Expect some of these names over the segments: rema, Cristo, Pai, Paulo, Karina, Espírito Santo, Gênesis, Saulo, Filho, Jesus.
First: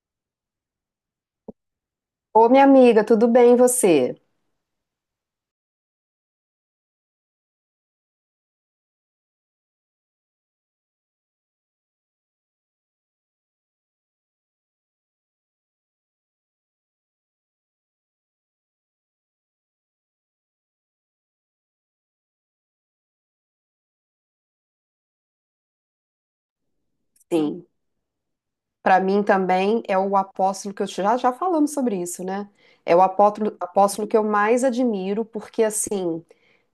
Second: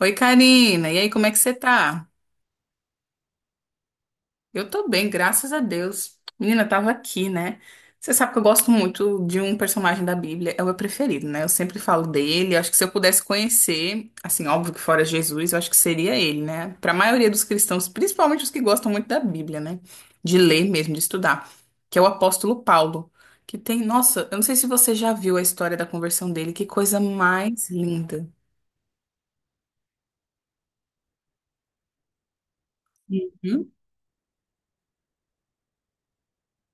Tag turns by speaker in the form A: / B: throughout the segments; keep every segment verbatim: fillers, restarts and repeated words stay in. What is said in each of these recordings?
A: Oi, Karina. E aí, como é que você tá?
B: Ô, minha amiga, tudo bem e você?
A: Eu tô bem, graças a Deus. Menina, eu tava aqui, né? Você sabe que eu gosto muito de um personagem da Bíblia, é o meu preferido, né? Eu sempre falo dele. Acho que se eu pudesse conhecer, assim, óbvio que fora Jesus, eu acho que seria ele, né? Pra maioria dos cristãos, principalmente os que gostam muito da Bíblia, né? De ler mesmo, de estudar, que é o apóstolo Paulo, que tem, nossa, eu não sei se você já viu a história da conversão dele, que coisa
B: Sim.
A: mais linda.
B: Para mim também é o apóstolo que eu já já falamos sobre isso, né? É o apóstolo,
A: Uhum.
B: apóstolo que eu mais admiro, porque assim,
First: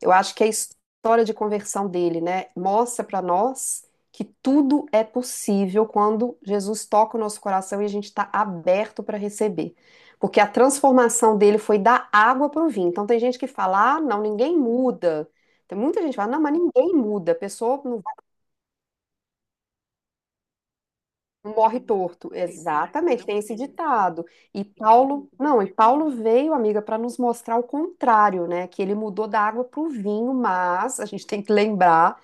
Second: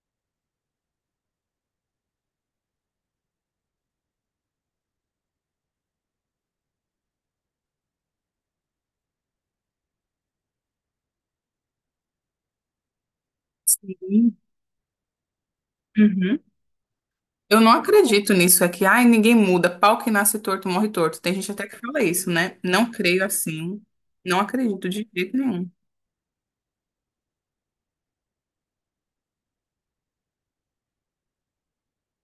B: eu acho que a história de conversão dele, né, mostra para nós que tudo é possível quando Jesus toca o nosso coração e a gente está aberto para receber. Porque a transformação dele foi da água para o vinho. Então tem gente que fala: "Ah, não, ninguém muda". Tem muita gente que fala:
A: Uhum.
B: "Não, mas ninguém muda. A
A: Eu não
B: pessoa não".
A: acredito nisso, é que, ai, ninguém muda, pau que nasce torto morre torto. Tem gente até que
B: Morre
A: fala isso,
B: torto,
A: né? Não creio
B: exatamente, tem esse
A: assim,
B: ditado.
A: não
B: E
A: acredito de
B: Paulo,
A: jeito
B: não, e
A: nenhum.
B: Paulo veio, amiga, para nos mostrar o contrário, né? Que ele mudou da água para o vinho, mas a gente tem que lembrar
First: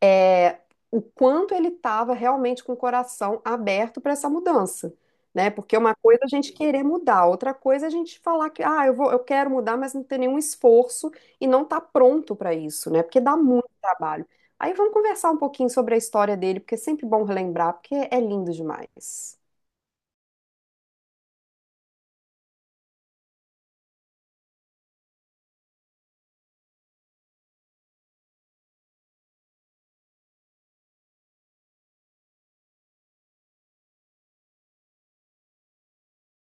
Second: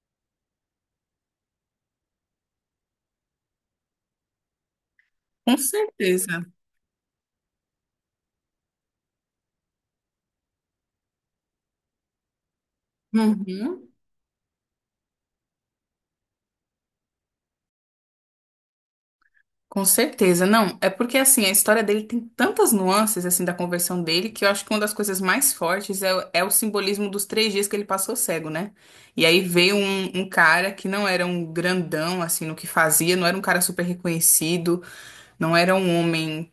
B: é, o quanto ele estava realmente com o coração aberto para essa mudança, né?
A: Com
B: Porque uma coisa é a
A: certeza.
B: gente querer mudar, outra coisa é a gente falar que, ah, eu vou, eu quero mudar, mas não ter nenhum esforço e não tá pronto para isso, né? Porque dá muito
A: Uhum.
B: trabalho. Aí vamos conversar um pouquinho sobre a história dele, porque é sempre bom relembrar, porque é lindo demais.
A: Com certeza, não. É porque, assim, a história dele tem tantas nuances, assim, da conversão dele, que eu acho que uma das coisas mais fortes é, o- é o simbolismo dos três dias que ele passou cego, né? E aí veio um, um cara que não era um grandão, assim, no que fazia, não era um cara super reconhecido, não era um homem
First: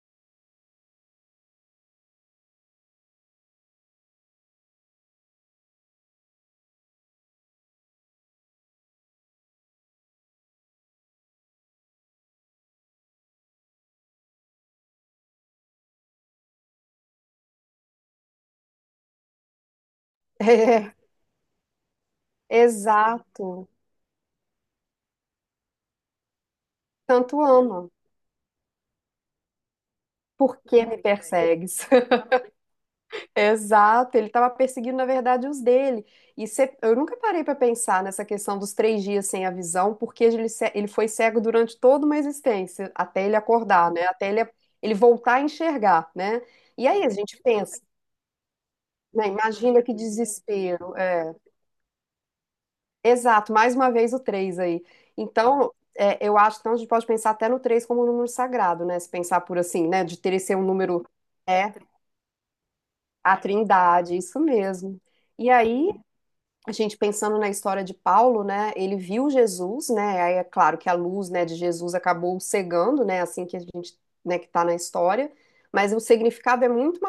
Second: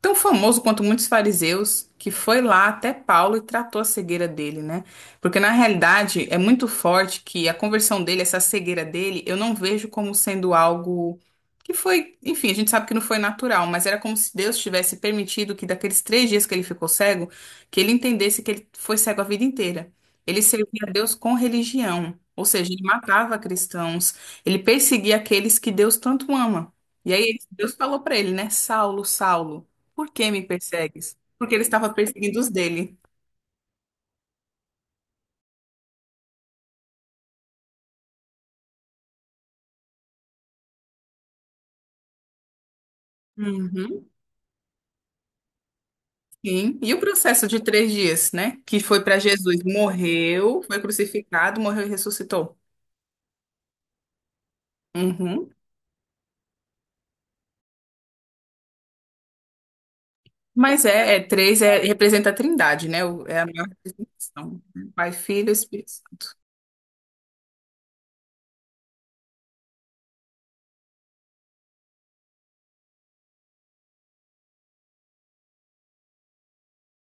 A: tão famoso quanto muitos fariseus, que foi lá até Paulo e tratou a cegueira dele, né? Porque na realidade é muito forte que a conversão dele, essa cegueira dele, eu não vejo como sendo algo que foi, enfim, a gente sabe que não foi natural, mas era como se Deus tivesse permitido que daqueles três dias que ele ficou cego, que ele entendesse que ele foi cego a vida inteira. Ele servia a Deus com religião, ou
B: É,
A: seja, ele matava
B: exato.
A: cristãos, ele perseguia aqueles que Deus tanto ama. E
B: Tanto
A: aí Deus
B: ama.
A: falou para ele, né, Saulo, Saulo. Por que me
B: Por que me
A: persegues? Porque ele
B: persegues?
A: estava perseguindo os dele.
B: Exato, ele estava perseguindo, na verdade, os dele. E cê- eu nunca parei para pensar nessa questão dos três dias sem a visão, porque ele, ce- ele foi cego durante toda uma existência, até ele acordar, né?
A: Uhum,
B: Até ele, ele voltar a enxergar, né?
A: sim.
B: E
A: E o
B: aí a gente
A: processo de
B: pensa,
A: três dias, né? Que foi para
B: né?
A: Jesus.
B: Imagina que
A: Morreu, foi
B: desespero. É.
A: crucificado, morreu e ressuscitou.
B: Exato, mais uma vez o três aí.
A: Uhum.
B: Então, é, eu acho que então, a gente pode pensar até no três como um número sagrado, né? Se pensar por assim, né? De ter esse um
A: Mas
B: número,
A: é, é três,
B: é,
A: é, representa a trindade, né? O- É
B: a
A: a maior
B: trindade, isso
A: representação.
B: mesmo.
A: Pai, Filho e
B: E
A: Espírito
B: aí,
A: Santo.
B: a gente pensando na história de Paulo, né? Ele viu Jesus, né? Aí é claro que a luz, né, de Jesus acabou cegando, né? Assim que a gente, né, que está na história. Mas o significado é muito,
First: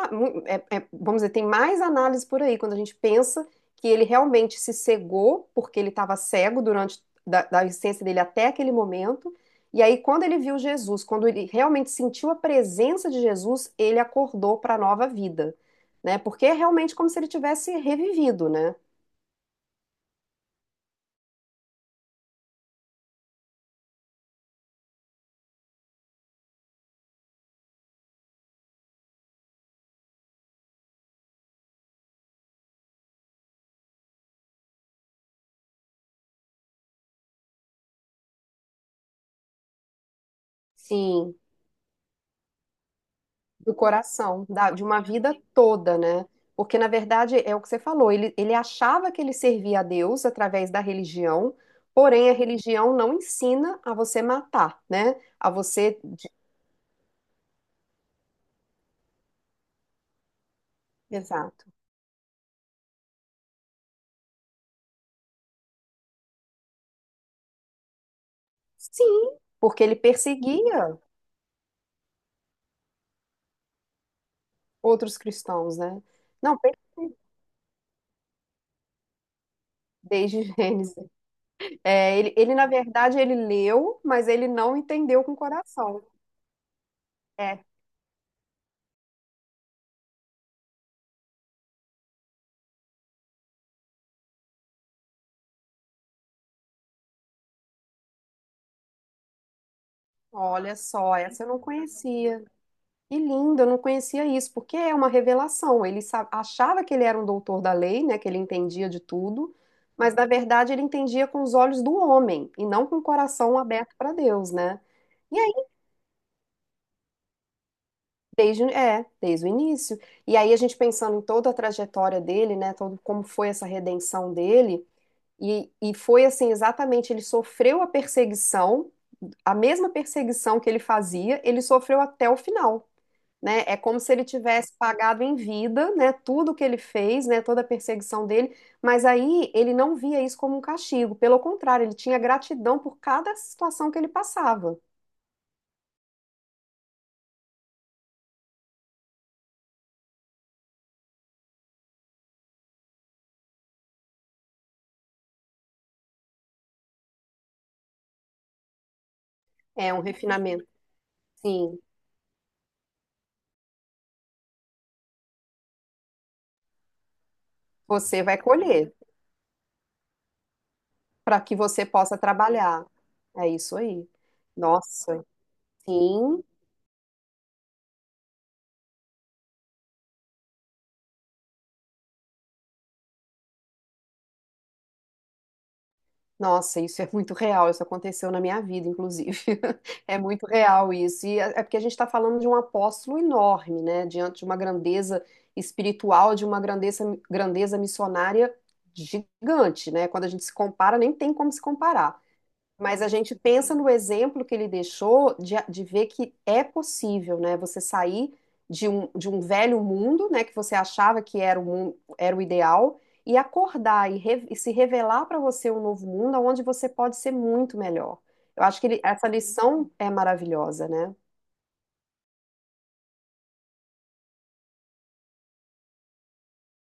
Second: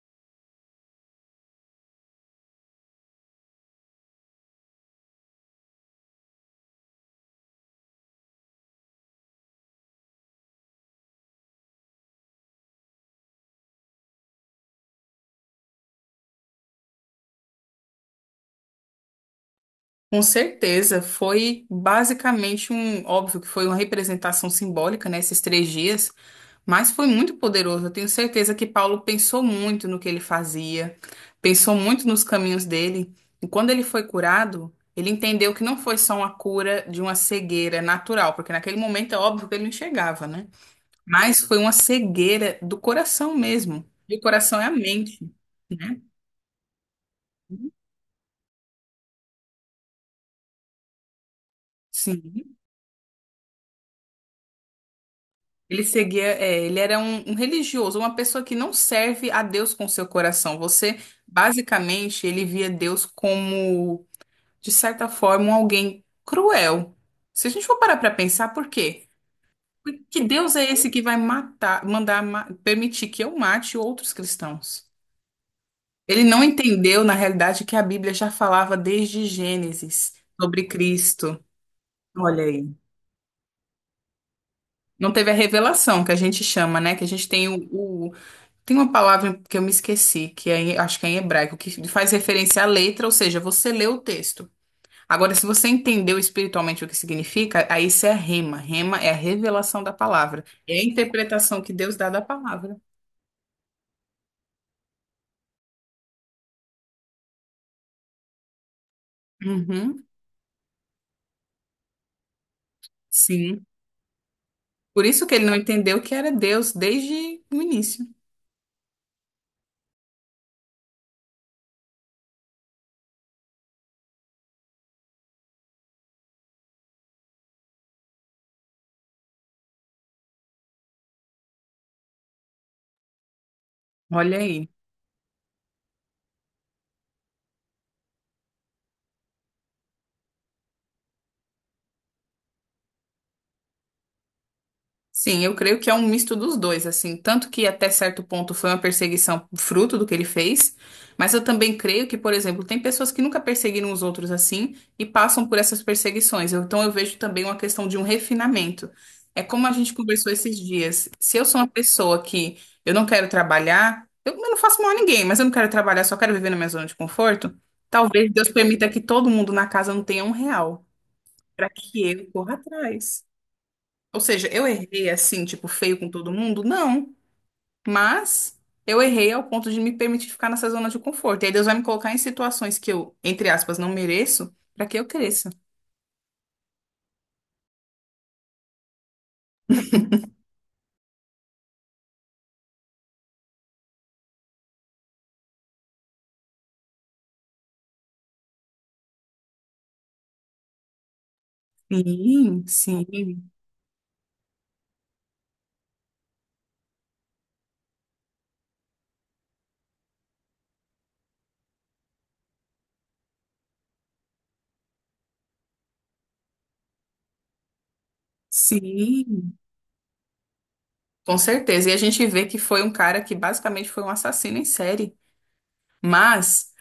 B: é- é- vamos dizer, tem mais análise por aí quando a gente pensa que ele realmente se cegou porque ele estava cego durante da, da existência dele até aquele momento. E aí, quando ele viu Jesus, quando ele realmente sentiu a presença de Jesus, ele acordou para a nova vida, né? Porque é realmente como se ele tivesse revivido, né?
A: Com certeza, foi basicamente um, óbvio que foi uma representação simbólica, né, esses três dias, mas foi muito poderoso. Eu tenho certeza que Paulo pensou muito no que ele fazia, pensou muito nos caminhos dele, e quando ele foi curado, ele entendeu que não foi só uma cura de uma cegueira natural, porque naquele momento é óbvio que ele não enxergava, né?
B: Sim,
A: Mas foi uma cegueira do coração
B: do
A: mesmo. E o
B: coração,
A: coração é a
B: da- de uma
A: mente,
B: vida toda,
A: né?
B: né? Porque, na verdade, é o que você falou, ele, ele achava que ele servia a Deus através da religião, porém a
A: Sim.
B: religião não ensina a você matar, né? A
A: Ele
B: você.
A: seguia,
B: De-
A: é, ele era um, um religioso, uma pessoa que não serve a Deus com seu coração. Você,
B: Exato.
A: basicamente, ele via Deus como, de certa forma, um alguém cruel. Se a gente for parar para pensar, por quê?
B: Sim, porque ele
A: Porque Deus é esse
B: perseguia
A: que vai matar, mandar, ma- permitir que eu mate outros cristãos.
B: outros cristãos, né?
A: Ele não
B: Não,
A: entendeu, na
B: perfeito,
A: realidade, que a Bíblia já falava desde Gênesis
B: desde
A: sobre
B: Gênesis.
A: Cristo.
B: É, ele,
A: Olha
B: ele, na
A: aí.
B: verdade, ele leu, mas ele não
A: Não
B: entendeu
A: teve
B: com
A: a
B: o coração.
A: revelação que a gente chama, né? Que a gente tem
B: É,
A: o, Tem uma palavra que eu me esqueci, que é, em- acho que é em hebraico, que faz referência à letra, ou seja, você lê o texto. Agora, se você entendeu espiritualmente o que significa, aí isso é rema. Rema é a revelação da palavra.
B: olha
A: É a
B: só, essa eu não
A: interpretação que Deus dá da
B: conhecia.
A: palavra.
B: Que lindo, eu não conhecia isso, porque é uma revelação. Ele sa- achava que ele era um doutor da lei, né, que ele entendia de tudo,
A: Uhum,
B: mas na verdade ele entendia com os olhos do homem e não com o coração
A: sim.
B: aberto para Deus, né?
A: Por isso que
B: E
A: ele
B: aí,
A: não entendeu que era Deus desde o início.
B: desde, é, desde o início. E aí a gente pensando em toda a trajetória dele, né, todo como foi essa redenção dele, e, e foi assim, exatamente, ele sofreu a perseguição, a mesma perseguição que ele fazia, ele sofreu até o final. Né? É como se ele
A: Olha aí.
B: tivesse pagado em vida, né, tudo que ele fez, né, toda a perseguição dele, mas aí ele não via isso como um castigo, pelo contrário, ele tinha gratidão por cada situação que ele passava.
A: Sim, eu creio que é um misto dos dois, assim, tanto que até certo ponto foi uma perseguição fruto do que ele fez, mas eu também creio que, por exemplo, tem pessoas que nunca perseguiram os outros assim e passam por essas perseguições. Eu- Então eu vejo também uma questão de um refinamento. É como a
B: É
A: gente
B: um
A: conversou esses
B: refinamento.
A: dias. Se eu sou uma
B: Sim,
A: pessoa que eu não quero trabalhar, eu eu não faço mal a ninguém, mas eu não quero trabalhar, só quero viver na minha zona de conforto,
B: você
A: talvez
B: vai
A: Deus permita
B: colher
A: que todo mundo na casa não tenha um real,
B: para que
A: para
B: você
A: que
B: possa
A: eu corra
B: trabalhar.
A: atrás.
B: É isso aí.
A: Ou seja, eu errei
B: Nossa,
A: assim, tipo, feio com todo
B: sim.
A: mundo? Não. Mas eu errei ao ponto de me permitir ficar nessa zona de conforto. E aí Deus vai me colocar em situações que eu, entre aspas, não mereço, para que eu cresça.
B: Nossa, isso é muito real. Isso aconteceu na minha vida, inclusive. É muito real isso. E é é porque a gente está falando de um apóstolo enorme, né? Diante de uma grandeza espiritual, de uma grandeza, grandeza missionária gigante, né? Quando a gente se compara, nem tem como se comparar.
A: Sim,
B: Mas a gente
A: sim,
B: pensa no exemplo que ele deixou de, de ver que é possível, né? Você sair de um, de um velho mundo, né? Que você achava que era o, mun- era o ideal, e acordar e, re- e se revelar para você um novo mundo onde você pode ser muito melhor. Eu acho que ele- essa
A: sim.
B: lição é maravilhosa, né?
A: Com certeza. E a gente vê que foi um cara que basicamente foi um assassino em série. Mas,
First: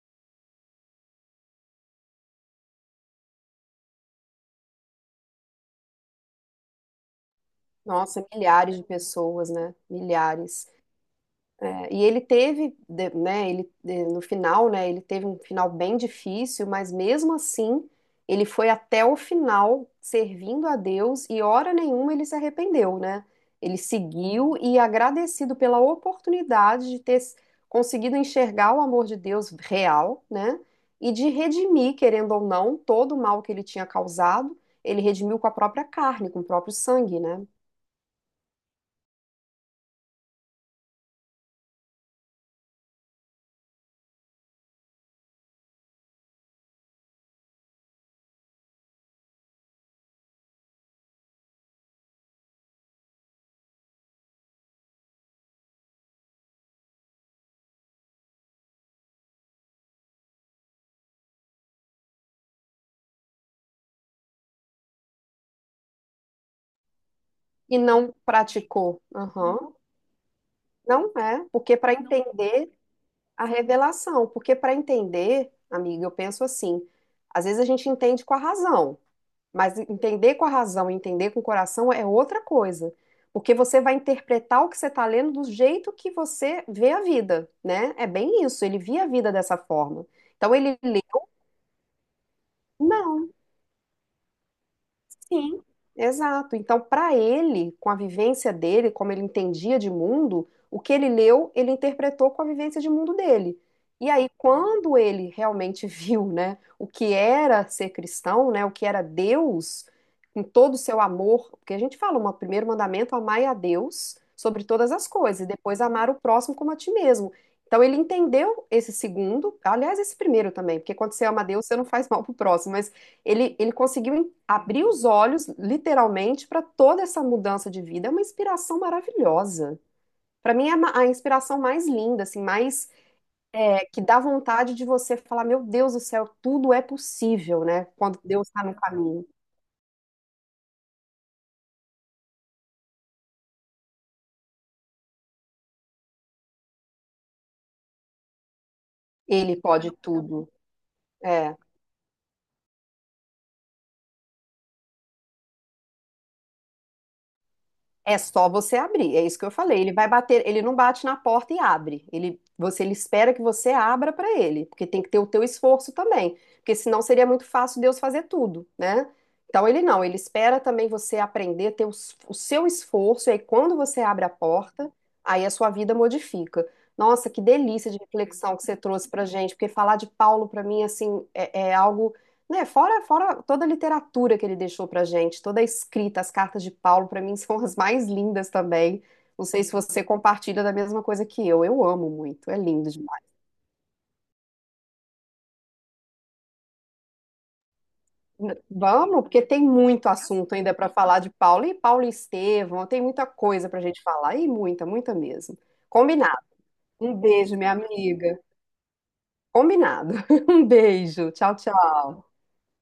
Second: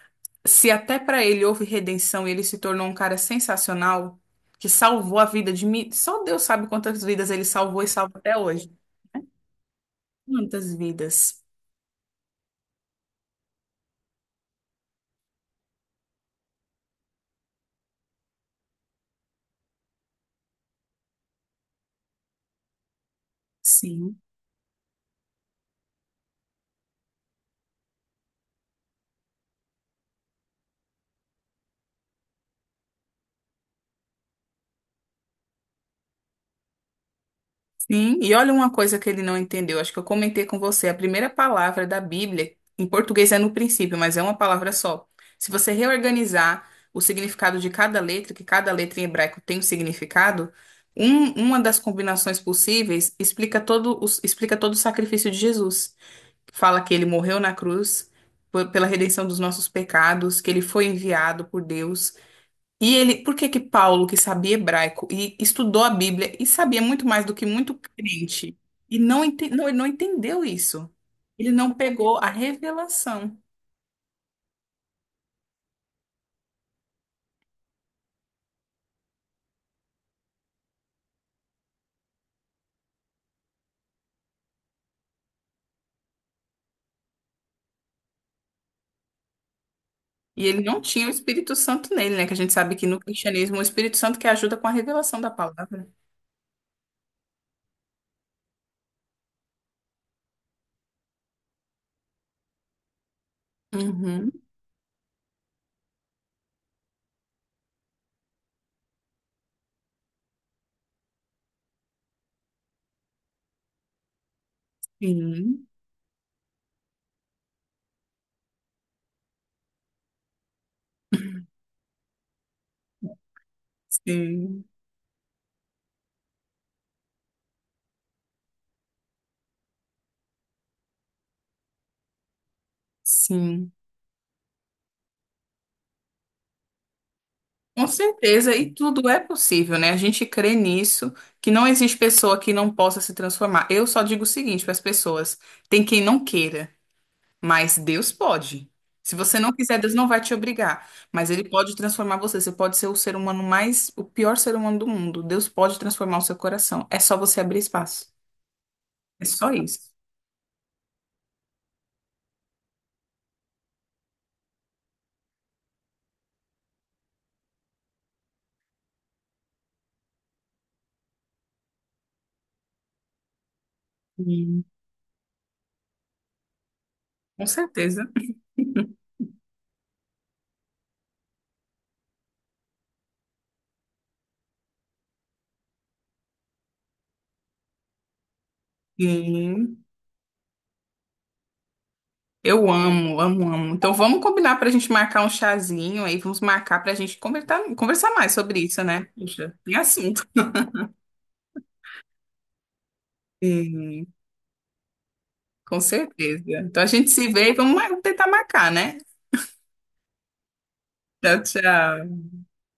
A: se até para ele houve redenção e ele se tornou um cara sensacional, que salvou a vida de mim, só Deus sabe quantas vidas ele salvou e salva
B: Nossa,
A: até hoje.
B: milhares de pessoas, né? Milhares.
A: Quantas vidas?
B: É, e ele teve, de- né, ele, de- no final, né, ele teve um final bem difícil, mas mesmo assim, ele foi até o final servindo a Deus e hora nenhuma ele se arrependeu, né? Ele
A: Sim.
B: seguiu e agradecido pela oportunidade de ter s- conseguido enxergar o amor de Deus real, né? E de redimir, querendo ou não, todo o mal que ele tinha causado, ele redimiu com a própria carne, com o próprio sangue, né?
A: Sim, e olha uma coisa que ele não entendeu. Acho que eu comentei com você. A primeira palavra da Bíblia, em português é no princípio, mas é uma palavra só. Se você reorganizar o significado de cada letra, que cada letra em hebraico tem um significado, um- uma das combinações possíveis explica todo, os- explica todo o sacrifício de Jesus. Fala que ele morreu na cruz por- pela redenção dos nossos pecados, que ele foi enviado por Deus. E ele, por que que Paulo, que sabia hebraico e estudou a Bíblia e sabia muito mais do que muito
B: E não
A: crente, e
B: praticou.
A: não, ente, não,
B: Aham.
A: ele não entendeu isso?
B: Não é,
A: Ele não
B: porque para Não.
A: pegou a
B: entender
A: revelação.
B: a revelação, porque para entender, amiga, eu penso assim, às vezes a gente entende com a razão, mas entender com a razão e entender com o coração é outra coisa, porque você vai interpretar o que você está lendo do jeito que você vê a vida, né? É bem isso, ele via a vida dessa forma.
A: E
B: Então
A: ele
B: ele
A: não
B: lê,
A: tinha o Espírito Santo nele, né? Que a gente sabe que no
B: não.
A: cristianismo o Espírito Santo que ajuda com a revelação da
B: Sim,
A: palavra.
B: exato. Então, para ele, com a vivência dele, como ele entendia de mundo, o que ele leu, ele interpretou com a vivência de mundo dele. E aí,
A: Uhum.
B: quando ele realmente viu, né, o que era ser cristão, né, o que era Deus, com todo o seu amor, porque a gente fala, o primeiro mandamento, amai a Deus sobre todas as coisas, e
A: Sim,
B: depois amar o próximo como a ti mesmo. Então, ele entendeu esse segundo, aliás, esse primeiro também, porque quando você ama a Deus, você não faz mal pro próximo, mas ele, ele conseguiu
A: sim,
B: abrir os olhos, literalmente, para toda essa mudança de vida. É uma inspiração maravilhosa. Para mim, é a inspiração mais linda, assim, mais
A: sim.
B: é, que dá vontade de você falar: Meu Deus do céu, tudo é possível, né?
A: Com
B: Quando Deus
A: certeza,
B: está
A: e
B: no
A: tudo é
B: caminho,
A: possível, né? A gente crê nisso, que não existe pessoa que não possa se transformar. Eu só digo o seguinte para as pessoas: tem quem não queira. Mas Deus pode. Se você não
B: Ele
A: quiser,
B: pode
A: Deus não vai te
B: tudo.
A: obrigar. Mas Ele
B: É.
A: pode transformar você. Você pode ser o ser humano mais, o pior ser humano do mundo. Deus pode transformar o seu coração. É só você abrir espaço.
B: É só você abrir, é
A: É
B: isso que
A: só
B: eu falei.
A: isso.
B: Ele vai bater, ele não bate na porta e abre. Ele, você, ele espera que você abra para ele, porque tem que ter o teu esforço também, porque senão seria muito fácil Deus fazer tudo, né? Então ele não, ele espera também você aprender, ter o, s- o seu esforço, e aí quando você abre a
A: Sim.
B: porta, aí a sua vida modifica. Nossa, que
A: Com
B: delícia de
A: certeza.
B: reflexão que você trouxe pra gente, porque falar de Paulo para mim assim é, é algo né, fora, fora toda a literatura que ele deixou pra gente, toda a escrita, as cartas de Paulo, pra mim são as mais lindas também. Não sei se
A: Sim.
B: você compartilha da mesma coisa que eu. Eu amo muito, é
A: Eu
B: lindo
A: amo,
B: demais.
A: amo, amo. Então vamos combinar para a gente marcar um chazinho aí. Vamos marcar para a gente conversar, conversar mais sobre isso, né?
B: Vamos, porque
A: Puxa,
B: tem
A: tem
B: muito
A: assunto.
B: assunto ainda pra falar de Paulo e Paulo e Estevão, tem muita coisa pra gente
A: Sim,
B: falar e muita, muita mesmo.
A: com
B: Combinado.
A: certeza. Então a gente
B: Um
A: se vê e
B: beijo, minha
A: vamos mar- tentar
B: amiga.
A: marcar, né?
B: Combinado. Um beijo.
A: Tchau,
B: Tchau, tchau.
A: tchau.